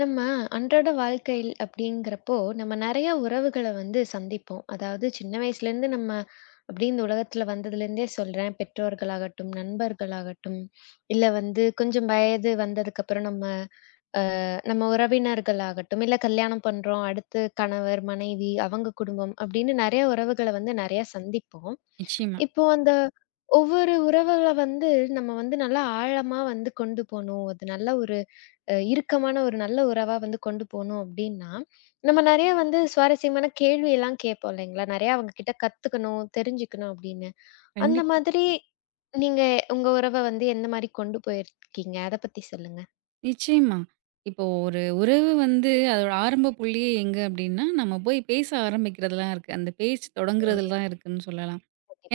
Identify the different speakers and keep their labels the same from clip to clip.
Speaker 1: நம்ம அன்றாட வாழ்க்கையில் அப்படிங்கிறப்போ, நம்ம நெறைய உறவுகள வந்து சந்திப்போம். அதாவது சின்ன வயசுலேருந்து நம்ம அப்படியே இந்த உலகத்துல வந்ததுலேருந்தே சொல்றேன். பெற்றோர்களாகட்டும், நண்பர்களாகட்டும், இல்ல வந்து கொஞ்சம் வயது வந்ததுக்கப்புறம் நம்ம நம்ம உறவினர்களாகட்டும், இல்ல கல்யாணம் பண்றோம். அடுத்து கணவர், மனைவி, அவங்க குடும்பம் அப்படின்னு நெறைய உறவுகள வந்து நெறைய சந்திப்போம்.
Speaker 2: நிச்சயமா.
Speaker 1: இப்போ அந்த ஒவ்வொரு உறவுகள வந்து நம்ம வந்து நல்லா ஆழமா வந்து கொண்டு போணும். அது நல்ல ஒரு இறுக்கமான ஒரு நல்ல உறவா வந்து கொண்டு போணும் அப்டின்னா, நம்ம நெறைய வந்து சுவாரஸ்யமான கேள்வியெல்லாம் கேட்போம் இல்லைங்களா? நெறைய அவங்க கிட்ட கத்துக்கணும், தெரிஞ்சுக்கணும் அப்படின்னு. அந்த
Speaker 2: கண்டிப்பா.
Speaker 1: மாதிரி நீங்க உங்க உறவ வந்து எந்த மாரி கொண்டு போயிருக்கீங்க? அத பத்தி சொல்லுங்க.
Speaker 2: நிச்சயமா. இப்போ ஒரு உறவு வந்து அதோட ஆரம்ப புள்ளியே எங்க அப்டின்னா, நம்ம போய் பேச ஆரம்பிக்கிறதுல தான் இருக்கு. அந்த பேச்சு
Speaker 1: ஆ,
Speaker 2: தொடங்குறதுல தான் இருக்குன்னு சொல்லலாம்.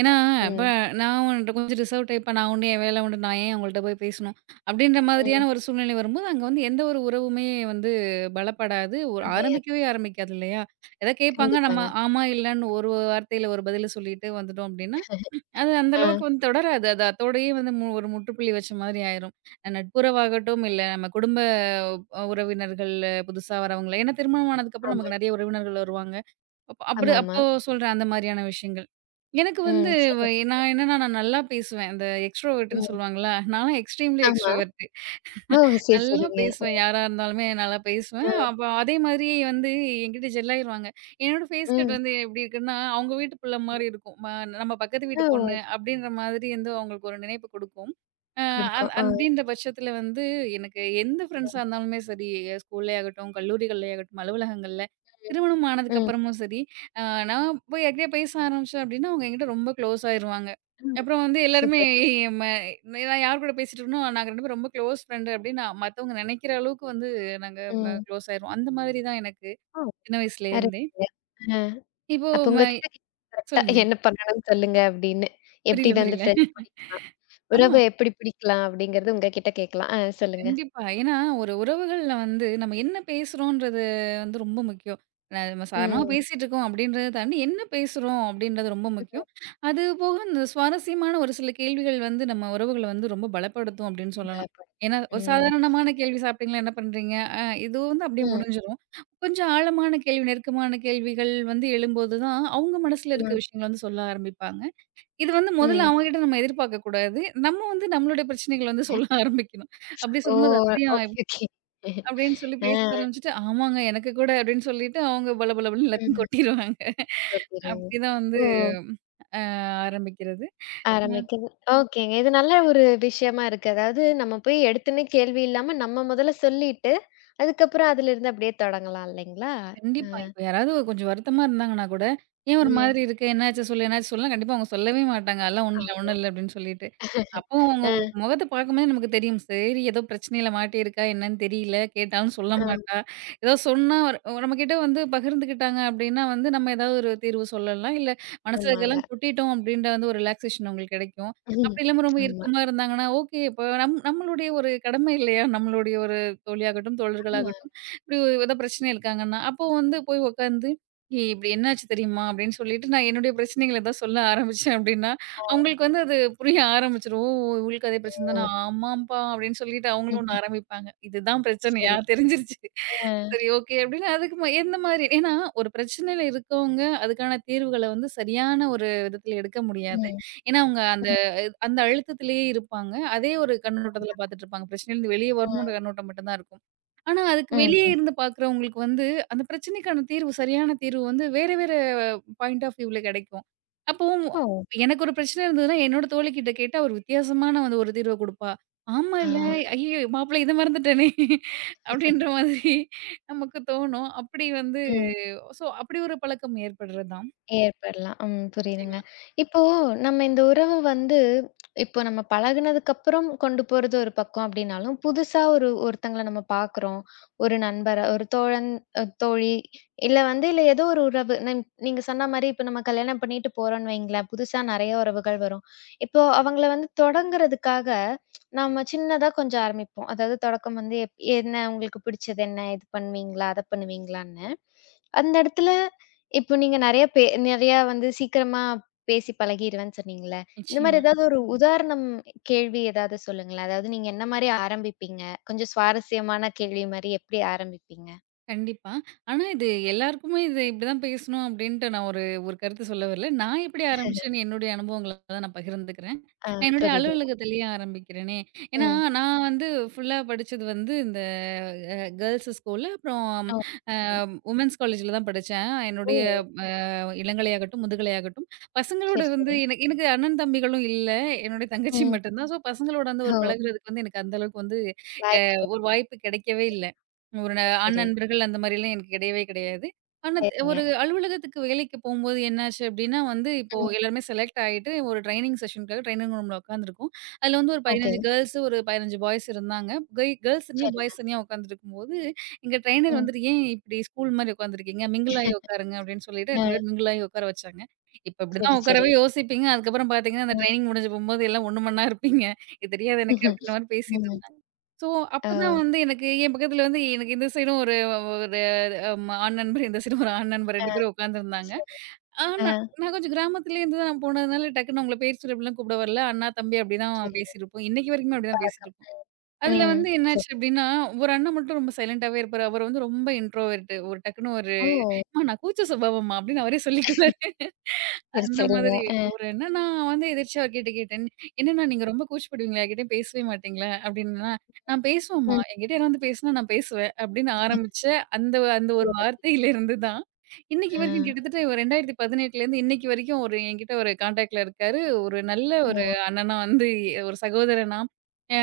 Speaker 2: ஏன்னா, இப்ப
Speaker 1: ம்,
Speaker 2: நான் உன்ட்ட கொஞ்சம் ரிசர்வ் டைப்பா நான் உண்டு, என் வேல உண்டு. நான் ஏன் அவங்கள்ட்ட போய் பேசணும்? அப்டின்ற
Speaker 1: ம்.
Speaker 2: மாதிரியான ஒரு சூழ்நிலை வரும்போது, அங்க வந்து எந்த ஒரு உறவுமே வந்து பலப்படாது. ஒரு ஆரம்பிக்கவே
Speaker 1: அமையாது.
Speaker 2: ஆரம்பிக்காது இல்லையா? ஏதா கேட்பாங்க. நம்ம
Speaker 1: கண்டிப்பாங்க.
Speaker 2: ஆமா, இல்லன்னு ஒரு வார்த்தையில ஒரு பதில சொல்லிட்டு வந்துட்டோம் அப்டின்னா, அது அந்த
Speaker 1: ஆ,
Speaker 2: அளவுக்கு வந்து தொடராது. அது அதோடயே வந்து ஒரு முற்றுப்புள்ளி வச்ச மாதிரி ஆயிரும். நட்புறவாகட்டும், இல்ல நம்ம குடும்ப உறவினர்கள், புதுசா வரவங்கள ஏன்னா திருமணம் ஆனதுக்கப்புறம்
Speaker 1: ஆமா.
Speaker 2: நமக்கு நெறைய உறவினர்கள் வருவாங்க. அப்ப அப்படி
Speaker 1: ஆமாமா.
Speaker 2: அப்போ சொல்றேன் அந்த மாரியான விஷயங்கள். எனக்கு வந்து
Speaker 1: ம். சரி.
Speaker 2: வ நான் என்னன்னா நான் நல்லா பேசுவேன். அந்த எக்ஸ்ட்ரோவெர்ட்ன்னு
Speaker 1: ம்.
Speaker 2: சொல்லுவாங்கல்ல. நான்லாம் எக்ஸ்ட்ரீம்லி
Speaker 1: ஆமா.
Speaker 2: எக்ஸ்ட்ரோவெர்ட்.
Speaker 1: ஓ! சரி,
Speaker 2: நல்லா
Speaker 1: சரிங்க.
Speaker 2: பேசுவேன். யாரா இருந்தாலுமே நல்லா பேசுவேன்.
Speaker 1: ஆ.
Speaker 2: அப்ப அதே மாதிரி வந்து என்கிட்ட ஜெல் ஆயிருவாங்க. என்னோட ஃபேஸ் கட்
Speaker 1: ம்.
Speaker 2: வந்து எப்டி இருக்குன்னா, அவங்க வீட்டு புள்ள மாரி இருக்கும். நம்ம பக்கத்து வீட்டு பொண்ணு
Speaker 1: ஓ!
Speaker 2: அப்டின்ற மாதிரி வந்து அவங்களுக்கு ஒரு நினைப்பு குடுக்கும். அ அந்
Speaker 1: குடுக்கும். ஆ.
Speaker 2: அப்டின்ற பட்சத்துல வந்து எனக்கு எந்த ஃப்ரெண்ட்ஸா இருந்தாலுமே சரி, ஸ்கூல்லே ஆகட்டும், கல்லூரிகள்லே ஆகட்டும், அலுவலகங்கள்ல, திருமணம் ஆனதுக்கு
Speaker 1: ம்.
Speaker 2: அப்புறமும் சரி, அ நான் போய் யார்கிட்டயா பேச ஆரம்பிச்சேன் அப்டின்னா, அவங்க என்கிட்ட ரொம்ப க்ளோஸ் ஆயிருவாங்க.
Speaker 1: ம்.
Speaker 2: அப்புறம் வந்து எல்லாருமே
Speaker 1: சூப்பர்.
Speaker 2: நான் யார் கூட பேசிட்டு இருக்கனோ, நாங்க 2 பேரும் ரொம்ப க்ளோஸ் ஃப்ரெண்டு அப்டின்னு மத்தவங்க நெனைக்கிற அளவுக்கு வந்து நாங்க
Speaker 1: ம்.
Speaker 2: க்ளோஸ் ஆயிருவோம். அந்த மாதிரி தான் எனக்கு
Speaker 1: ஓ!
Speaker 2: சின்ன வயசுலேருந்தே.
Speaker 1: அருமைங்க. ஆ.
Speaker 2: இப்போ
Speaker 1: அப்ப உங்ககிட்ட கரெக்ட்டா
Speaker 2: சொல்லுங்க.
Speaker 1: என்ன பண்ணணும்னு சொல்லுங்க அப்படின்னு. எப்படி
Speaker 2: புரியல,
Speaker 1: வந்து
Speaker 2: புரியல.
Speaker 1: ஃப்ரெண்ட்ஸ் பிடிக்கலாம்?
Speaker 2: ஆமா.
Speaker 1: உறவு எப்படி பிடிக்கலாம்? அப்படிங்கிறது உங்ககிட்ட கேட்கலாம். ஆ, சொல்லுங்க.
Speaker 2: கண்டிப்பா. ஏன்னா, ஒரு உறவுகள்ல வந்து நம்ம என்ன பேசுறோன்றது வந்து ரொம்ப முக்கியம். நம்ம சாதாரணமா
Speaker 1: ம்.
Speaker 2: பேசிட்டுருக்கோம் அப்படின்றத தாண்டி, என்ன பேசுறோம் அப்படின்றது ரொம்ப
Speaker 1: ம்.
Speaker 2: முக்கியம். அது போக இந்த சுவாரஸ்யமான ஒரு சில கேள்விகள் வந்து நம்ம உறவுகள வந்து ரொம்ப பலப்படுத்தும் அப்படின்னு சொல்லலாம்.
Speaker 1: பலப்படுத்து.
Speaker 2: ஏன்னா, ஒரு
Speaker 1: ம்.
Speaker 2: சாதாரணமான
Speaker 1: சரி.
Speaker 2: கேள்வி சாப்பிட்டீங்களா? என்ன பண்றீங்க? இது வந்து அப்படியே
Speaker 1: ம்.
Speaker 2: முடிஞ்சிரும். கொஞ்சம் ஆழமான கேள்வி, நெருக்கமான கேள்விகள் வந்து எழும்போது தான், அவங்க மனசுல இருக்க
Speaker 1: ம்.
Speaker 2: விஷயங்கள வந்து சொல்ல ஆரம்பிப்பாங்க. இது வந்து முதல்ல
Speaker 1: ம்.
Speaker 2: அவங்ககிட்ட நம்ம எதிர்பார்க்கக் கூடாது. நம்ம வந்து நம்மளுடைய பிரச்சனைகள வந்து
Speaker 1: அ.
Speaker 2: சொல்ல ஆரம்பிக்கணும். அப்படி
Speaker 1: ஓ!
Speaker 2: சொல்லும்போது, "அப்படியா?
Speaker 1: ஓகே,
Speaker 2: எப்படி?"
Speaker 1: ஓகே.
Speaker 2: அப்படின்னு சொல்லி பேச
Speaker 1: ஆ.
Speaker 2: ஆரம்பிச்சுட்டு, "ஆமாங்க எனக்கு கூட" அப்படின்னு சொல்லிட்டு அவங்க பலபலபலன்னு எல்லாத்தையும்
Speaker 1: ம்.
Speaker 2: கொட்டிருவாங்க.
Speaker 1: கொட்டிருவாங்க.
Speaker 2: அப்படிதான் வந்து
Speaker 1: ஓ!
Speaker 2: ஆரம்பிக்கிறது. அ
Speaker 1: ஆரம்பிக்குது. ஓகேங்க. இது நல்ல ஒரு விஷயமா இருக்கு. அதாவது நம்ம போய் எடுத்தோனே கேள்வி இல்லாம நம்ம முதல்ல சொல்லிட்டு, அதுக்கப்புறம் அதிலிருந்து அப்படியே தொடங்கலாம் இல்லைங்களா? அ.
Speaker 2: கண்டிப்பா. இப்ப யாராவது கொஞ்சம் வருத்தமா இருந்தாங்கன்னா கூட, "ஏன் ஒரு
Speaker 1: ம்.
Speaker 2: மாதிரி இருக்க? என்னாச்சு சொல்லு? என்னாச்சு சொல்லுனா" கண்டிப்பா அவங்க சொல்லவே மாட்டாங்க. "அதெல்லாம் ஒண்ணும் இல்ல,
Speaker 1: ஆ.
Speaker 2: ஒண்ணும் இல்ல" அப்படின்னு சொல்லிட்டு. அப்போ உங்க
Speaker 1: அ.
Speaker 2: முகத்த பார்க்கும்போதே நமக்கு தெரியும். சரி ஏதோ பிரச்சனையில மாட்டியிருக்கா என்னன்னு தெரியல. கேட்டாலும் சொல்ல
Speaker 1: அ.
Speaker 2: மாட்டா. ஏதோ சொன்னா நம்மகிட்ட வந்து பகிர்ந்துக்கிட்டாங்க அப்டின்னா வந்து நம்ம ஏதாவது ஒரு தீர்வு சொல்லலாம். இல்ல மனசுல
Speaker 1: ஆமாங்க.
Speaker 2: இருக்கதெல்லாம் கொட்டிட்டோம் அப்டின்ற வந்து ஒரு ரிலாக்சேஷன் உங்களுக்கு கிடைக்கும்.
Speaker 1: ம்.
Speaker 2: அப்டி இல்லாம ரொம்ப
Speaker 1: ஆமா,
Speaker 2: இறுக்கமா இருந்தாங்கன்னா, ஓகே இப்ப நம்மளுடைய ஒரு கடமை இல்லையா? நம்மளுடைய ஒரு தோழியாகட்டும்,
Speaker 1: ஆமா.
Speaker 2: தோழர்களாகட்டும் இப்டி ஏதோ பிரச்சனை இருக்காங்கன்னா, அப்போ வந்து போய் உட்காந்து ஏய் இப்டி என்னாச்சு தெரியுமா? அப்டின்னு சொல்லிட்டு நான் என்னுடைய பிரச்சனைகள ஏதாவது சொல்ல ஆரம்பிச்சேன் அப்டின்னா,
Speaker 1: ஓ!
Speaker 2: அவங்களுக்கு வந்து அது புரிய ஆரம்பிச்சுரும். "ஓ! இவளுக்கு அதே பிரச்சனை தானா? ஆமாம்பா" அப்படின்னு சொல்லிட்டு அவங்களும் ஒண்ணு
Speaker 1: ம்ஹ்ம்.
Speaker 2: ஆரம்பிப்பாங்க. இதுதான் பிரச்சனையா?
Speaker 1: சரி, சரி.
Speaker 2: தெரிஞ்சிருச்சு.
Speaker 1: ஆ.
Speaker 2: சரி ஓகே அப்படின்னு அதுக்கு எந்த மாதிரி ஏன்னா ஒரு பிரச்சனையில இருக்கவங்க அதுக்கான தீர்வுகள வந்து சரியான ஒரு விதத்துல எடுக்க முடியாது.
Speaker 1: ம்.
Speaker 2: ஏன்னா அவங்க அந்த
Speaker 1: ம்.
Speaker 2: அந்த அழுத்தத்திலேயே இருப்பாங்க. அதே ஒரு கண்ணோட்டத்துல பார்த்துட்டுருப்பாங்க. பிரச்சனையிலருந்து வெளிய வரணுன்ற
Speaker 1: ம்.
Speaker 2: கண்ணோட்டம் மட்டும் தான் இருக்கும். ஆனா, அதுக்கு வெளியே
Speaker 1: ம்.
Speaker 2: இருந்து பார்க்குறவங்களுக்கு வந்து, அந்த பிரச்சனைக்கான தீர்வு, சரியான தீர்வு வந்து வேற வேற பாயிண்ட் ஆஃப் வியூல கெடைக்கும். அப்போ
Speaker 1: ஓ!
Speaker 2: எனக்கு ஒரு பிரச்சனை இருந்ததுன்னா, என்னோட தோழிகிட்ட கேட்டா, ஒரு வித்தியாசமான வந்து ஒரு தீர்வ குடுப்பா. ஆமா
Speaker 1: ஆ.
Speaker 2: இல்ல, ஐயய்யோ! மாப்பிள இத மறந்துட்டேனே! அப்டின்ற மாதிரி நமக்கு தோணும். அப்படி வந்து
Speaker 1: ம்.
Speaker 2: சோ அப்படி ஒரு பழக்கம் ஏற்படுறது தான்.
Speaker 1: ஏற்படலாம். ம். புரியுதுங்க.
Speaker 2: நிச்சயமா.
Speaker 1: இப்போ நம்ம இந்த உறவு வந்து இப்போ நம்ம பழகுனதுக்கு அப்புறம் கொண்டு போறது ஒரு பக்கம் அப்டின்னாலும், புதுசா ஒரு ஒருத்தங்கள நம்ம பார்க்குறோம். ஒரு நண்பர, ஒரு தோழன், தோழி இல்ல வந்து இல்ல ஏதோ ஒரு உறவு. நீங்க சொன்ன மாரி இப்ப நம்ம கல்யாணம் பண்ணிட்டு போறோம்ன்னு வைங்களேன், புதுசா நெறைய உறவுகள் வரும். இப்போ அவங்கள வந்து தொடங்குறதுக்காக நம்ம சின்னதா கொஞ்சம் ஆரம்பிப்போம். அதாவது தொடக்கம் வந்து என்ன உங்களுக்கு பிடிச்சது என்ன? இது பண்ணுவீங்களா? அத பண்ணுவீங்களான்னு. அந்த இடத்துல இப்போ நீங்க நெறைய வந்து சீக்கிரமா பேசி பழகிருவேன்னு சொன்னீங்கல்ல. இந்த மாரி
Speaker 2: நிச்சயமா.
Speaker 1: ஏதாவது ஒரு உதாரணம் கேள்வி ஏதாவது சொல்லுங்களேன். அதாவது நீங்க என்ன மாரி ஆரம்பிப்பீங்க? கொஞ்சம் சுவாரஸ்யமான கேள்வி மாரி எப்படி ஆரம்பிப்பீங்க?
Speaker 2: கண்டிப்பா. ஆனா, இது எல்லாருக்குமே இது இப்படிதான் பேசணும் அப்படின்ட்டு நான் ஒரு ஒரு கருத்து சொல்ல வரல. நான் எப்படி ஆரம்பிச்சேன்னு என்னுடைய அனுபவங்கள தான் நான் பகிர்ந்துக்கிறேன்.
Speaker 1: ஆ,
Speaker 2: நான் என்னுடைய
Speaker 1: புரியுதுங்க.
Speaker 2: அலுவலகத்திலேயே ஆரம்பிக்கிறேனே. ஏன்னா,
Speaker 1: ம்.
Speaker 2: நான் வந்து ஃபுல்லா படிச்சது வந்து இந்த அ கேர்ல்ஸ் ஸ்கூல்ல, அப்புறம்
Speaker 1: ஓ.
Speaker 2: அ உமென்ஸ் காலேஜ்ல தான் படிச்சேன்.
Speaker 1: ஓ!
Speaker 2: என்னுடைய இளங்கலையாகட்டும், முதுகலையாகட்டும் பசங்களோட
Speaker 1: சரி,
Speaker 2: வந்து
Speaker 1: சரி.
Speaker 2: எனக்கு எனக்கு அண்ணன் தம்பிகளும் இல்ல. என்னுடைய தங்கச்சி
Speaker 1: ம்.
Speaker 2: மட்டும் தான். ஸோ பசங்களோட வந்து ஒரு
Speaker 1: ஓ!
Speaker 2: பழகுறதுக்கு வந்து எனக்கு அந்த அளவுக்கு வந்து அ
Speaker 1: வாய்ப்பு
Speaker 2: ஒரு வாய்ப்பு கிடைக்கவே இல்ல. ஒரு
Speaker 1: கிடைச்சா
Speaker 2: ஆண்
Speaker 1: சரி.
Speaker 2: நண்பர்கள் அந்த மாரிலாம் எனக்கு கிடையவே கிடையாது. ஆனா
Speaker 1: சரிங்க.
Speaker 2: ஒரு அலுவலகத்துக்கு வேலைக்கு போம்போது என்னாச்சு அப்டின்னா வந்து இப்போ
Speaker 1: ம்.
Speaker 2: எல்லாருமே செலக்ட் ஆயிட்டு ஒரு ட்ரெய்னிங் செஷனுக்காக ட்ரெய்னிங் ரூம்ல உட்காந்துருக்கோம். அதுல வந்து ஒரு
Speaker 1: ஓகே.
Speaker 2: 15 கேர்ல்ஸ், ஒரு 15 பாய்ஸ் இருந்தாங்க. கெய் கேர்ல்ஸ் தனியா,
Speaker 1: சரிங்க.
Speaker 2: பாய்ஸ் தனியா உட்காந்துருக்கும்போது எங்க ட்ரெய்னர்
Speaker 1: ம்.
Speaker 2: வந்துட்டு, "ஏன் இப்டி ஸ்கூல் மாரி உட்காந்துருக்கீங்க? மிங்கிள் ஆயி உட்காருங்க" அப்டின்னு சொல்லிட்டு
Speaker 1: ஆ,
Speaker 2: 2 பேரும் மிங்கிள் ஆயி உட்கார வச்சாங்க. இப்ப இப்டிதான்
Speaker 1: சரி, சரி.
Speaker 2: உட்காரவே யோசிப்பீங்க. அதுக்கப்புறம் பார்த்தீங்கன்னா, அந்த
Speaker 1: அ.
Speaker 2: ட்ரெய்னிங் முடிஞ்சு போம்போது எல்லாம் ஒண்ணு மண்ணா இருப்பீங்க. "இது தெரியாது எனக்கு" அப்டின்ற மாரி பேசிட்டு
Speaker 1: ம்.
Speaker 2: இருந்தாங்க. ஸோ, அப்பதான்
Speaker 1: ஓ!
Speaker 2: வந்து எனக்கு என் பக்கத்துல வந்து எனக்கு இந்த சைடும் ஒரு ஒரு ஆண் நண்பர், இந்த சைடும் ஒரு ஆண் நண்பர்
Speaker 1: ஆ,
Speaker 2: 2 பேரும் உட்காந்துருந்தாங்க.
Speaker 1: சரி.
Speaker 2: ஆ
Speaker 1: ஆ,
Speaker 2: நான் நான் கொஞ்சம் கிராமத்துலேருந்து தான் போனதுனால, டக்குன்னு அவங்கள பேர் சொல்லி அப்டிலாம் கூப்பிட வரல. அண்ணா, தம்பி அப்டிதான்
Speaker 1: சரிங்க.
Speaker 2: பேசிருப்போம். இன்னைக்கு வரைக்குமே அப்டிதான்
Speaker 1: பழக்கம்.
Speaker 2: பேசிட்டுருப்போம்.
Speaker 1: ம்.
Speaker 2: அதுல
Speaker 1: ம்.
Speaker 2: வந்து என்னாச்சு
Speaker 1: சரி.
Speaker 2: அப்டின்னா, ஒரு அண்ணன் மட்டும் ரொம்ப சைலன்ட்டாவே இருப்பாரு. அவர் வந்து ரொம்ப இன்ட்ரோவெர்ட்டு. ஒரு டக்குனு ஒரு
Speaker 1: ஓ!
Speaker 2: "அம்மா நான் கூச்ச சுபாவம்மா" அப்படின்னு அவரே சொல்லிக்குவாரு.
Speaker 1: சரி,
Speaker 2: அந்த
Speaker 1: சரிங்க.
Speaker 2: மாதிரி
Speaker 1: அ,
Speaker 2: ஒரு என்னன்னா வந்து எதிர்ச்சியா அவர்கிட்ட கேட்டேன். "என்னண்ணா நீங்க ரொம்ப கூச்சப்படுவீங்களா? யார்கிட்டயும் பேசவே மாட்டீங்களா?" அப்படின்னா, "நான் பேசுவேன்ம்மா.
Speaker 1: ம்.
Speaker 2: என்கிட்ட யாராவது வந்து பேசினா நான் பேசுவேன்" அப்படின்னு ஆரம்பிச்ச அந்த அந்த ஒரு
Speaker 1: சரி.
Speaker 2: வார்த்தையிலிருந்து தான், இன்னைக்கு
Speaker 1: ஆ.
Speaker 2: வரைக்கும் கிட்டத்தட்ட ஒரு 2018லேருந்து இன்னைக்கு வரைக்கும் ஒரு என்கிட்ட ஒரு கான்டாக்ட்ல இருக்காரு. ஒரு நல்ல ஒரு
Speaker 1: ஓ!
Speaker 2: அண்ணனா வந்து ஒரு சகோதரனா. அ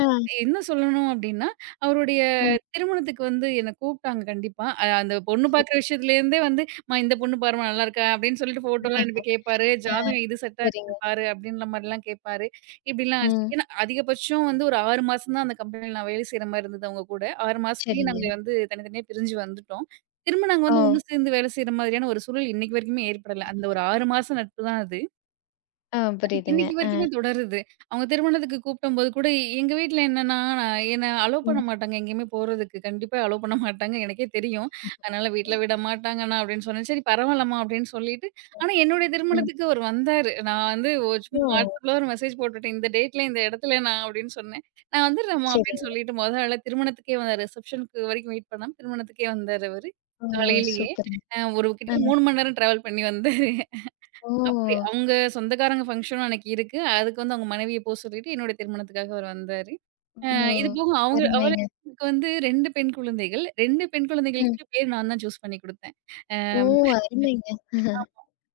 Speaker 1: ஆ.
Speaker 2: என்ன சொல்லணும் அப்டின்னா, அவருடைய
Speaker 1: ம்.
Speaker 2: திருமணத்துக்கு வந்து என்ன கூப்ட்டாங்க கண்டிப்பா. அந்த பொண்ணு
Speaker 1: சரி.
Speaker 2: பாக்குற விஷயத்துலேருந்தே வந்து, "அம்மா இந்த பொண்ணு பாரும்மா நல்லாருக்கா" அப்படின்னு சொல்லிட்டு
Speaker 1: அ,
Speaker 2: ஃபோட்டோலாம் அனுப்பி கேட்பாரு.
Speaker 1: ஆ.
Speaker 2: "ஜாதகம் இது செட்டா இருக்குது
Speaker 1: சரிங்க.
Speaker 2: பாரு" அப்படின்ற மாரிலாம் கேட்பாரு. இப்படிலாம் ஆச்சு.
Speaker 1: ம்.
Speaker 2: ஏன்னா அதிகபட்சம் வந்து ஒரு 6 மாசம் தான் அந்த கம்பெனில நான் வேலை செய்ற மாரி இருந்தது அவங்க கூட. 6 மாசத்துலயே
Speaker 1: சரிங்க.
Speaker 2: நாங்க வந்து தனித்தனியா பிரிஞ்சு வந்துட்டோம். திரும்ப நாங்க
Speaker 1: ஓ!
Speaker 2: வந்து ஒண்ணு சேர்ந்து வேலை செய்ற மாதிரியான ஒரு சூழல் இன்னைக்கு வரைக்குமே ஏற்படல. அந்த ஒரு 6 மாசம் நட்பு தான் அது.
Speaker 1: ஆ,
Speaker 2: அது
Speaker 1: புரியுதுங்க.
Speaker 2: இன்னைக்கு
Speaker 1: ஆ.
Speaker 2: வரைக்குமே தொடருது. அவங்க திருமணத்துக்கு கூப்பிட்டம்போது கூட எங்க வீட்ல என்னன்னா, நான் என்ன அலோவ் பண்ண
Speaker 1: ம்.
Speaker 2: மாட்டாங்க எங்கேயுமே போறதுக்கு. கண்டிப்பா அலோவ் பண்ண மாட்டாங்க. எனக்கே தெரியும். அதனால வீட்ல விட மாட்டாங்கண்ணா அப்படின்னு சொன்னேன். சரி பரவாயில்லம்மா அப்படின்னு சொல்லிட்டு, ஆனா என்னுடைய
Speaker 1: ம்.
Speaker 2: திருமணத்துக்கு அவர் வந்தாரு. நான் வந்து சும்மா
Speaker 1: ஓ!
Speaker 2: WhatsAppல ஒரு மெசேஜ் போட்டுட்டேன். இந்த டேட்ல இந்த இடத்துல நான் அப்படின்னு சொன்னேன். நான் வந்துடுறேம்மா அப்படின்னு
Speaker 1: சரிங்க.
Speaker 2: சொல்லிட்டு மொத ஆளா திருமணத்துக்கே வந்தாரு. ரிசப்ஷனுக்கு வரைக்கும் வெயிட் பண்ணாம திருமணத்துக்கே வந்தாரு அவரு.
Speaker 1: ஓ!
Speaker 2: காலையிலேயே.
Speaker 1: சூப்பருங்க.
Speaker 2: ஒரு
Speaker 1: ஆ.
Speaker 2: கிட்டத்தட்ட 3 மணி நேரம் டிராவல் பண்ணி வந்தாரு.
Speaker 1: ஓ!
Speaker 2: அப்படி அவங்க சொந்தக்காரங்க ஃபங்ஷனும் அன்னைக்கு இருக்கு. அதுக்கு வந்து அவங்க மனைவிய போ சொல்லிட்டு, என்னோட திருமணத்துக்காக அவர் வந்தாரு. அ
Speaker 1: ஓ!
Speaker 2: இது போக அவங்க அவருக்கு
Speaker 1: அருமைங்க.
Speaker 2: வந்து 2 பெண் குழந்தைகள். 2 பெண்
Speaker 1: ம்.
Speaker 2: குழந்தைகளுக்குமே பேர் நான் தான் சூஸ் பண்ணி குடுத்தேன்.
Speaker 1: ஓ! அருமைங்க.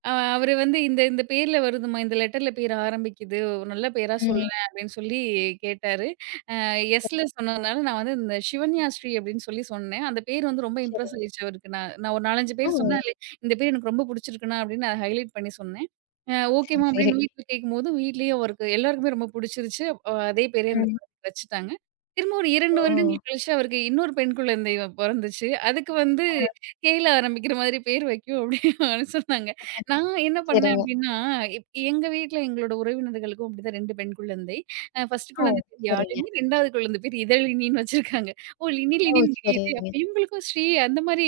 Speaker 2: அவரு வந்து இந்த இந்த பேர்ல வருதும்மா, இந்த லெட்டர்ல பேர் ஆரம்பிக்குது. ஒரு நல்ல பேரா
Speaker 1: ம்.
Speaker 2: சொல்லேன் அப்படின்னு சொல்லி கேட்டாரு. அ எஸ்ல சொன்னதுனால நான் வந்து இந்த சிவன்யாஸ்ரீ அப்படின்னு சொல்லி சொன்னேன். அந்த பேர் வந்து ரொம்ப இம்ப்ரெஸ்
Speaker 1: சரிங்க.
Speaker 2: ஆயிடுச்சு அவருக்கு. நான் நான் ஒரு 4, 5
Speaker 1: ஓ!
Speaker 2: பேர் சொன்னேன். அதுல இந்த பேர் எனக்கு ரொம்ப புடிச்சிருக்குண்ணா அப்படின்னு நான் ஹைலைட் பண்ணி சொன்னேன்.
Speaker 1: சரி,
Speaker 2: ஓகேம்மா
Speaker 1: சரி.
Speaker 2: அப்படின்னு வீட்ல கேட்கும்போது, வீட்லயும் அவருக்கு எல்லாருக்குமே ரொம்ப புடிச்சிருச்சு. அதே பேரே அந்த
Speaker 1: ம்.
Speaker 2: குழந்தைக்கு வச்சுட்டாங்க. திரும்ப ஒரு 2
Speaker 1: ஓ!
Speaker 2: வருடங்கள் கழிச்சு அவருக்கு இன்னொரு பெண் குழந்தை பொறந்துச்சு. அதுக்கு வந்து
Speaker 1: ஆ,
Speaker 2: கேல ஆரம்பிக்கிற மாதிரி பேர் வைக்கும் அப்படின்னு சொன்னாங்க. நான் என்ன பண்ணேன்
Speaker 1: சரிங்க.
Speaker 2: அப்டின்னா, எங்க வீட்ல எங்களோட உறவினர்களுக்கும் அப்படிதான் 2 பெண் குழந்தை. 1
Speaker 1: ஓ!
Speaker 2: குழந்தை பேர்
Speaker 1: சரிங்க.
Speaker 2: யாழினி, 2வது குழந்தை பேர் இதழினின்னு வச்சிருக்காங்க. ஓ! லினி
Speaker 1: ஓ!
Speaker 2: லினின்னு விரியுது. அப்ப
Speaker 1: சரிங்க.
Speaker 2: இவங்களுக்கும் ஸ்ரீ அந்த மாரி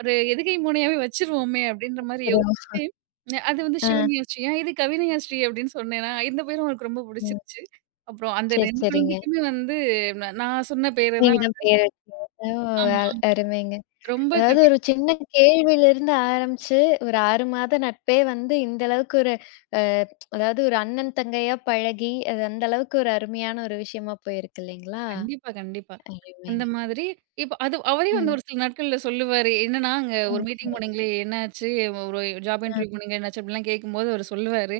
Speaker 2: ஒரு எதுகை மோனையாவே வச்சுருவோமே அப்படின்ற மாரி
Speaker 1: சரி.
Speaker 2: யோசிச்சு, அது வந்து
Speaker 1: ஆ.
Speaker 2: சிவன்யா ஸ்ரீ "ஏன் இது கவினயா ஸ்ரீ" அப்படின்னு சொன்னேனா, இந்த பேரும் அவருக்கு ரொம்ப
Speaker 1: ம்.
Speaker 2: புடிச்சிருச்சு. அப்புறம் அந்த
Speaker 1: சரி,
Speaker 2: 2
Speaker 1: சரிங்க.
Speaker 2: குழந்தைக்குமே வந்து நான் சொன்ன பேர
Speaker 1: நீங்க
Speaker 2: தான்.
Speaker 1: தான் பேர ஓ! அ,
Speaker 2: ஆமா.
Speaker 1: அருமைங்க.
Speaker 2: ரொம்ப
Speaker 1: அதாவது ஒரு சின்ன கேள்வியிலிருந்து ஆரம்பிச்சு, ஒரு 6 மாத நட்பே வந்து இந்த அளவுக்கு ஒரு அ அதாவது ஒரு அண்ணன் தங்கையா பழகி, அது அந்த அளவுக்கு ஒரு அருமையான ஒரு விஷயமா போயிருக்கு இல்லைங்களா?
Speaker 2: கண்டிப்பா, கண்டிப்பா. அந்த
Speaker 1: அருமைங்க.
Speaker 2: மாதிரி இப்ப அது அவரே வந்து
Speaker 1: ம்.
Speaker 2: ஒரு சில நாட்கள்ல சொல்லுவாரு. என்னன்னா, அங்க ஒரு
Speaker 1: ம்.
Speaker 2: மீட்டிங்
Speaker 1: சரி.
Speaker 2: போனீங்களே என்னாச்சு? ஒரு ஜாப்
Speaker 1: ஆ.
Speaker 2: இன்டர்வியூ போனீங்க என்னாச்சு? அப்படிலாம் கேட்கும்போது அவரு சொல்லுவாரு.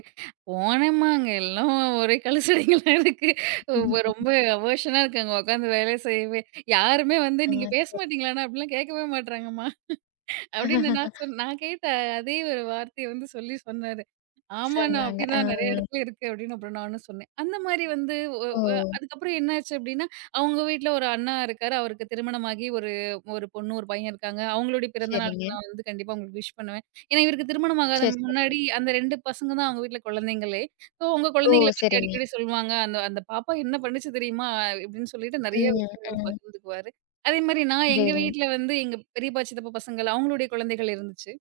Speaker 2: போனேமாங்க எல்லாம் ஒரே கழுசடிகளா இருக்கு. ரொம்ப அவர்ஷனா இருக்கு அங்க உட்காந்து வேலை செய்யவே. யாருமே வந்து
Speaker 1: ஆ,
Speaker 2: நீங்க பேச
Speaker 1: சரி.
Speaker 2: மாட்டீங்களாண்ணா? அப்படிலாம் கேட்கவே மாட்றாங்கம்மா. அப்படின்னு நான் கேட்ட அதே ஒரு வார்த்தைய வந்து சொல்லி சொன்னாரு. ஆமாண்ணா,
Speaker 1: சொன்னாங்க. ஆ.
Speaker 2: அப்படிதான் நெறைய இடத்துல இருக்கு அப்படின்னு அப்புறம் நானும் சொன்னேன். அந்த மாரி வந்து ஒ
Speaker 1: ஓ!
Speaker 2: ஒ அதுக்கப்புறம் என்னாச்சு அப்படின்னா, அவங்க வீட்ல ஒரு அண்ணா இருக்காரு. அவருக்கு திருமணமாகி ஒரு ஒரு பொண்ணு, ஒரு பையன் இருக்காங்க. அவங்களுடைய பிறந்த
Speaker 1: சரிங்க.
Speaker 2: நாளுக்கு நான் வந்து கண்டிப்பா அவங்களுக்கு விஷ் பண்ணுவேன். ஏன்னா இவருக்கு திருமணம் ஆகாத
Speaker 1: சரி, சரிங்க.
Speaker 2: முன்னாடி அந்த 2 பசங்க தான் அவங்க வீட்ல குழந்தைங்களே. ஸோ அவங்க
Speaker 1: ஓ!
Speaker 2: குழந்தைங்கள பத்தி
Speaker 1: சரிங்க.
Speaker 2: அடிக்கடி சொல்லுவாங்க. அந்த அந்த பாப்பா என்ன பண்ணுச்சு தெரியுமா? இப்படின்னு சொல்லிட்டு நெறைய
Speaker 1: ம்,
Speaker 2: விஷயங்கள் வந்து
Speaker 1: ம்.
Speaker 2: பகிர்ந்துக்குவாரு. அதேமாரி நான் எங்க
Speaker 1: புரியுதுங்க.
Speaker 2: வீட்ல வந்து எங்க பெரியப்பா, சித்தப்பா பசங்கள் அவங்களுடைய குழந்தைகள் இருந்துச்சு.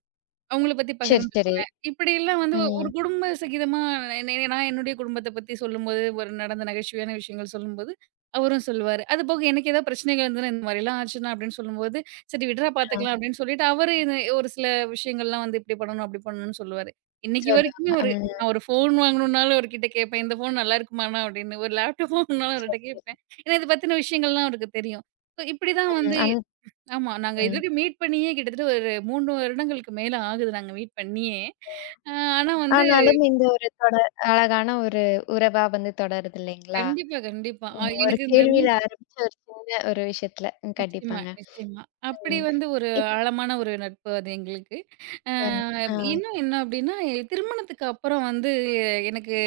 Speaker 2: அவங்கள பத்தி
Speaker 1: சரி, சரி.
Speaker 2: பகிர்ந்துக்குவேன். இப்படியெல்லாம் வந்து
Speaker 1: ம்.
Speaker 2: ஒரு குடும்ப சகிதமா ந ந நான் என்னுடைய குடும்பத்த பத்தி சொல்லும்போது, ஒரு நடந்த நகைச்சுவையான விஷயங்கள் சொல்லும்போது, அவரும் சொல்லுவாரு. அது போக எனக்கு ஏதாவது பிரச்சனைகள் இருந்ததுன்னா, இந்த மாரிலாம் ஆச்சுன்னா அப்படின்னு சொல்லும்போது, சரி விடுடா பார்த்துக்கலாம்
Speaker 1: ஆ,
Speaker 2: அப்படின்னு சொல்லிட்டு, அவரு இது ஒரு சில விஷயங்கள்லாம் வந்து இப்படி பண்ணணும், அப்படி பண்ணணும்னு சொல்லுவாரு. இன்னைக்கு வரைக்குமே
Speaker 1: சொல்லுவாங்க.
Speaker 2: ஒரு
Speaker 1: ம்.
Speaker 2: நான் ஒரு ஃபோன் வாங்கணும்னாலும் அவர்கிட்ட கேட்பேன். இந்த ஃபோன் நல்லா இருக்குமாண்ணா அப்படின்னு. ஒரு லேப்டாப் வாங்கணும்னாலும்
Speaker 1: சரி,
Speaker 2: அவர்ட்ட
Speaker 1: சரி.
Speaker 2: கேட்பேன். ஏன்னா இத பத்தின விஷயங்கள்லாம் அவருக்கு தெரியும். ஸோ இப்படிதான் வந்து
Speaker 1: ம்.
Speaker 2: ஆமா. நாங்க
Speaker 1: ம்.
Speaker 2: இதுவரைக்கும் மீட் பண்ணியே கிட்டத்தட்ட ஒரு 3 வருடங்களுக்கு மேல ஆகுது நாங்க மீட் பண்ணியே. அ ஆனா வந்து
Speaker 1: ஆனாலும் இந்த ஒரு தொடர் அழகான ஒரு உறவா வந்து தொடருது இல்லைங்களா?
Speaker 2: கண்டிப்பா, கண்டிப்பா.
Speaker 1: ம். ஒரு
Speaker 2: எனக்கு இந்த
Speaker 1: கேள்வியில ஆரம்பிச்ச ஒரு சின்ன ஒரு விஷயத்துல. ம்,
Speaker 2: நிச்சயமா,
Speaker 1: கண்டிப்பாங்க.
Speaker 2: நிச்சயமா. அப்படி
Speaker 1: ம்.
Speaker 2: வந்து ஒரு
Speaker 1: இப்ப
Speaker 2: ஆழமான ஒரு நட்பு அது எங்களுக்கு. அ
Speaker 1: வந்து ஆ,
Speaker 2: இன்னும் என்ன அப்படின்னா, திருமணத்துக்கு அப்புறம் வந்து எனக்கு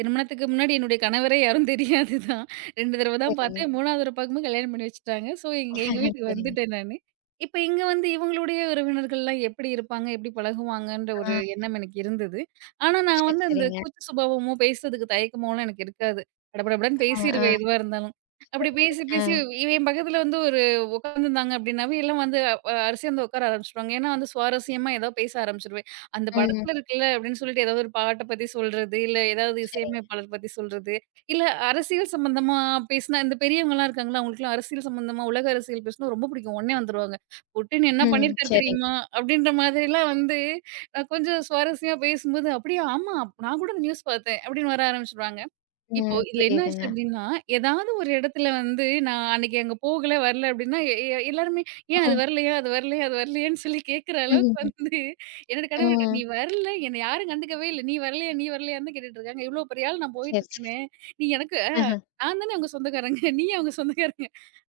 Speaker 2: திருமணத்துக்கு முன்னாடி என்னுடைய கணவரே யாரும் தெரியாது தான். 2 தடவ தான்
Speaker 1: சரிங்க.
Speaker 2: பார்த்தேன். 3வது தடவ பார்க்கும்போது கல்யாணம் பண்ணி வச்சுட்டாங்க. ஸோ எங்க எங்க வீட்டுக்கு
Speaker 1: சரிங்க.
Speaker 2: வந்துட்டேன் நானு. இப்ப இங்க வந்து இவங்களுடைய உறவினர்கள்லாம் எப்படி இருப்பாங்க, எப்படி பழகுவாங்கன்ற
Speaker 1: ஆ,
Speaker 2: ஒரு எண்ணம் எனக்கு இருந்தது. ஆனா நான்
Speaker 1: சரி,
Speaker 2: வந்து அந்த
Speaker 1: சரிங்க.
Speaker 2: கூச்ச சுபாவமோ, பேசுறதுக்கு தயக்கமோலாம் எனக்கு இருக்காது. படபடபடன்னு
Speaker 1: ஆ, ஆ,
Speaker 2: பேசிருவேன் எதுவா இருந்தாலும். அப்படி
Speaker 1: சரிங்க.
Speaker 2: பேசி
Speaker 1: ஆ.
Speaker 2: பேசி இவ என் பக்கத்துல வந்து ஒரு உட்காந்துருந்தாங்க அப்டின்னாவே, எல்லாம் வந்து அரிசி வந்து உட்கார ஆரம்பிச்சுருவாங்க. ஏன்னா வந்து சுவாரஸ்யமா ஏதோ பேச ஆரம்பிச்சுருவேன். அந்த
Speaker 1: ம்.
Speaker 2: படத்துல இருக்குல்ல அப்டின்னு சொல்லிட்டு ஏதாவது ஒரு பாட்ட பத்தி சொல்றது, இல்ல ஏதாவது
Speaker 1: சரிங்க.
Speaker 2: இசையமைப்பாளர் பத்தி சொல்றது, இல்ல அரசியல் சம்மந்தமா பேசினா இந்த பெரியவங்கலாம் இருக்காங்கல்ல, அவங்களுக்குலாம் அரசியல் சம்மந்தமா, உலக அரசியல் பேசினா ரொம்ப பிடிக்கும். உடனே வந்துருவாங்க. "புட்டின் என்ன
Speaker 1: ம்.
Speaker 2: பண்ணியிருக்காரு
Speaker 1: சரிங்க.
Speaker 2: தெரியுமா?" அப்டின்ற மாதிரிலாம் வந்து கொஞ்சம் சுவாரஸ்யமா பேசும்போது, "அப்படியா? ஆமா, நான் கூட அந்த நியூஸ் பார்த்தேன்" அப்டின்னு வர ஆரம்பிச்சுருவாங்க. இப்போ
Speaker 1: ம்.
Speaker 2: இதுல என்ன ஆச்சு
Speaker 1: புரியுதுங்க.
Speaker 2: அப்டின்னா, ஏதாவது ஒரு இடத்துல வந்து நான் அன்னைக்கு அங்க போகல, வரல அப்டின்னா, எ எ எல்லாருமே "ஏன் அது
Speaker 1: ம்.
Speaker 2: வரலையா? அது வரலையா? அது வரலையான்னு?" சொல்லி கேட்குற அளவுக்கு
Speaker 1: ம். ம்.
Speaker 2: வந்து என்னோட கணவர்ட்ட "நீ
Speaker 1: ம்,
Speaker 2: வரல, என்ன யாரும் கண்டுக்கவே இல்ல. நீ வரலையா? நீ வரலையான்னு தான் கேட்டுட்டு இருக்காங்க. இவ்ளோ பெரிய ஆள் நான்
Speaker 1: சரி, சரி.
Speaker 2: போயிட்டுருக்கேனே, நீ எனக்கு நான் தானே அவங்க சொந்தக்காரங்க, நீ ஏன் அவங்க சொந்தக்காரங்க?"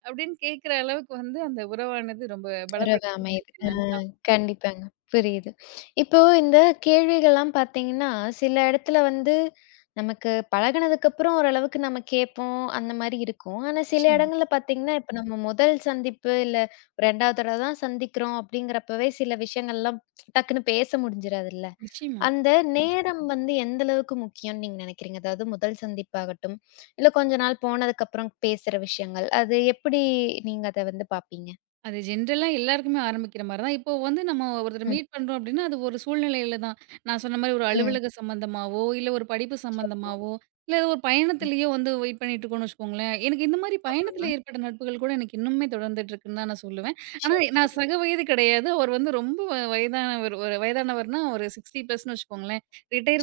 Speaker 2: அப்டின்னு கேட்குற அளவுக்கு வந்து அந்த உறவானது ரொம்ப
Speaker 1: உறவு
Speaker 2: பலப்படுத்துச்சு.
Speaker 1: அமையுது. அ, கண்டிப்பாங்க. புரியுது. இப்போ இந்த கேள்விகள்லாம் பார்த்தீங்கன்னா, சில இடத்துல வந்து நமக்கு பழகுனதுக்கு அப்புறம் ஓரளவுக்கு நம்ம கேட்போம். அந்த மாரி இருக்கும். ஆனா சில
Speaker 2: நிச்சயமா,
Speaker 1: இடங்கள்ல பார்த்தீங்கன்னா, இப்ப நம்ம முதல் சந்திப்பு இல்ல 2வது தடவ தான் சந்திக்கிறோம் அப்படிங்கிறப்பவே சில விஷயங்கள்லாம் டக்குன்னு பேச முடிஞ்சிராதுல்ல.
Speaker 2: நிச்சயமா.
Speaker 1: அந்த நேரம் வந்து எந்த அளவுக்கு முக்கியம்னு நீங்க நினைக்கிறீங்க? அதாவது முதல் சந்திப்பாகட்டும், இல்ல கொஞ்ச நாள் போனதுக்கப்புறம் பேசுற விஷயங்கள். அது எப்படி நீங்க அத வந்து பார்ப்பீங்க?
Speaker 2: அது ஜென்ரலா எல்லாருக்குமே ஆரம்பிக்கிற மாரி தான். இப்போ வந்து நம்ம ஒருத்தர
Speaker 1: ம்.
Speaker 2: மீட் பண்றோம் அப்டின்னா, அது ஒரு சூழ்நிலையில தான். நான் சொன்ன மாரி ஒரு
Speaker 1: ம்.
Speaker 2: அலுவலக சம்மந்தமாவோ, இல்ல ஒரு படிப்பு
Speaker 1: சரிங்க.
Speaker 2: சம்மந்தமாவோ, இல்ல ஏதோ ஒரு
Speaker 1: ம்.
Speaker 2: பயணத்திலேயோ வந்து வெயிட் பண்ணிட்டுருக்கோம்னு வச்சுக்கோங்களேன். எனக்கு இந்த மாரி
Speaker 1: ஆமாங்க.
Speaker 2: பயணத்தில ஏற்பட்ட நட்புகள் கூட எனக்கு இன்னுமே தொடர்ந்துட்டு இருக்குன்னு தான் நான் சொல்லுவேன். ஆனா
Speaker 1: சரி,
Speaker 2: நான்
Speaker 1: சரி.
Speaker 2: சக வயது கிடையாது. அவர் வந்து ரொம்ப வயதானவர் ஒரு வயதானவர்னா ஒரு 60 பிளஸ்ன்னு வச்சுக்கோங்களேன்.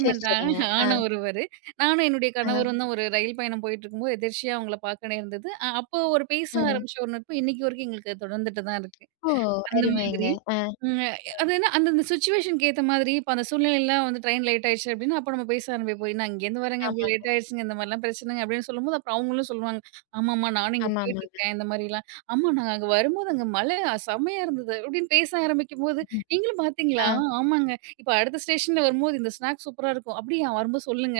Speaker 1: சரி, சரிங்க. ஆ,
Speaker 2: ஆன ஒருவரு. நானும் என்னுடைய
Speaker 1: ஆ,
Speaker 2: கணவரும் தான் ஒரு ரயில் பயணம் போயிட்டுருக்கும்போது எதிர்ச்சியா அவங்கள பார்க்க நேர்ந்தது. அப்போ ஒரு பேச
Speaker 1: ம்.
Speaker 2: ஆரம்பிச்ச ஒரு நட்பு இன்னைக்கு வரைக்கும் எங்களுக்கு தொடர்ந்துட்டு தான் இருக்கு.
Speaker 1: ஓ!
Speaker 2: அந்த
Speaker 1: அருமைங்க.
Speaker 2: மாதிரி.
Speaker 1: ஆ,
Speaker 2: ம் அது என்ன அந்தந்த சிச்சுவேஷனுக்கு ஏத்த மாதிரி, இப்ப அந்த சூழ்நிலையில வந்து ட்ரெயின் லேட் ஆயிடுச்சு அப்டின்னா, அப்ப நம்ம பேச ஆரம்பிப்போம். "நான் இங்கேருந்து வரேங்க, இப்டி
Speaker 1: ஆமா,
Speaker 2: லேட் ஆயிடுச்சுங்க, இந்த மாரிலாம் பிரச்சனைங்க" அப்படின்னு சொல்லும்போது, அப்புறம் அவங்களும் சொல்லுவாங்க. "ஆமாம்மா, நானும் இங்க
Speaker 1: ஆமா, ஆமா.
Speaker 2: போயிட்டுருக்கேன், இந்த மாரிலாம். ஆமா நாங்க அங்க வரும்போது அங்க மழை செம்மையா இருந்தது" அப்படின்னு பேச ஆரம்பிக்கும்போது,
Speaker 1: ம்.
Speaker 2: "நீங்களும் பார்த்தீங்களா?
Speaker 1: ஆ,
Speaker 2: ஆ ஆமாங்க. இப்ப அடுத்த ஸ்டேஷன்ல வரும்போது இந்த ஸ்நாக்ஸ் சூப்பரா இருக்கும். அப்படியா? வரும்போது சொல்லுங்க."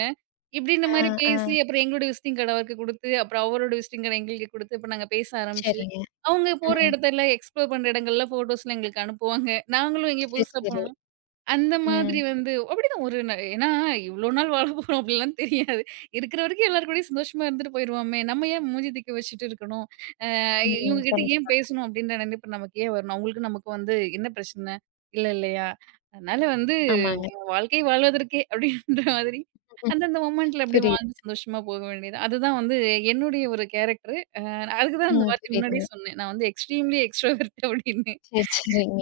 Speaker 2: இப்படின்ற
Speaker 1: ஆ,
Speaker 2: மாரி
Speaker 1: ஆ.
Speaker 2: பேசி, அப்புறம் எங்களோட விசிட்டிங் கார்டு அவருக்கு குடுத்து, அப்புறம் அவரோட விசிட்டிங் கார்டு எங்களுக்கு குடுத்து, இப்ப நாங்க பேச ஆரம்பிச்சு
Speaker 1: சரிங்க.
Speaker 2: அவங்க போற
Speaker 1: ம்.
Speaker 2: இடத்துல எக்ஸ்ப்ளோர் பண்ற இடங்கள்ல ஃபோட்டோஸ்லாம் எங்களுக்கு அனுப்புவாங்க. நாங்களும் எங்கேயோ
Speaker 1: சரி,
Speaker 2: புதுசா
Speaker 1: சரி.
Speaker 2: போனோம். அந்த மாதிரி
Speaker 1: ம்,
Speaker 2: வந்து அப்படிதான் ஒரு ஏன்னா இவ்ளோ நாள் வாழ போறோம் அப்படிலாம் தெரியாது. இருக்கிற வரைக்கும் எல்லார் கூடயும் சந்தோஷமா இருந்துட்டு போயிருவோமே! நம்ம ஏன் மூஞ்சி தூக்கி வச்சுட்டு இருக்கணும்? அ
Speaker 1: ம்.
Speaker 2: இவங்க கிட்ட ஏன்
Speaker 1: கண்டிப்பா.
Speaker 2: பேசணும் அப்படின்ற நினைப்பு நமக்கு ஏன் வரணும்? அவங்களுக்கும் நமக்கும் வந்து என்ன பிரச்சனை? இல்ல இல்லையா? அதனால வந்து
Speaker 1: ஆமாங்க.
Speaker 2: வாழ்க்கை வாழ்வதற்கே அப்படின்ற மாதிரி
Speaker 1: ம்.
Speaker 2: அந்தந்த மொமெண்ட்ல அப்படி
Speaker 1: புரியுது.
Speaker 2: வாழ்ந்து சந்தோஷமா போக வேண்டியது தான். அதுதான் வந்து என்னுடைய ஒரு கேரக்டர். நான் அதுக்கு தான் இந்த
Speaker 1: ம்.
Speaker 2: வாட்டி முன்னாடியே
Speaker 1: புரியுதுங்க.
Speaker 2: சொன்னேன். நான் வந்து எக்ஸ்ட்ரீம்லி எக்ஸ்ட்ரோவெர்ட் அப்படின்னு.
Speaker 1: சரி, சரிங்க.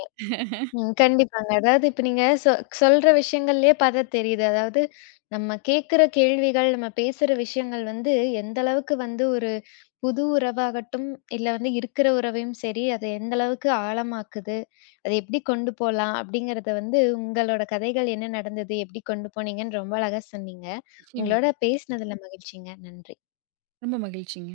Speaker 1: ம். கண்டிப்பாங்க. அதாவது இப்ப நீங்க சொல்ற விஷயங்கள்லயே பார்த்தா தெரியுது. அதாவது நம்ம கேட்கிற கேள்விகள், நம்ம பேசுற விஷயங்கள் வந்து எந்த அளவுக்கு வந்து ஒரு புது உறவாகட்டும், இல்ல வந்து இருக்கிற உறவையும் சரி, அது எந்த அளவுக்கு ஆழமாக்குது? அத எப்படி கொண்டு போலாம்? அப்படிங்கிறத வந்து உங்களோட கதைகள் என்ன நடந்தது? எப்படி கொண்டு போனீங்கன்னு ரொம்ப அழகா சொன்னீங்க.
Speaker 2: நிச்சயமா.
Speaker 1: உங்களோட பேசினதுல மகிழ்ச்சிங்க. நன்றி.
Speaker 2: ரொம்ப மகிழ்ச்சிங்க.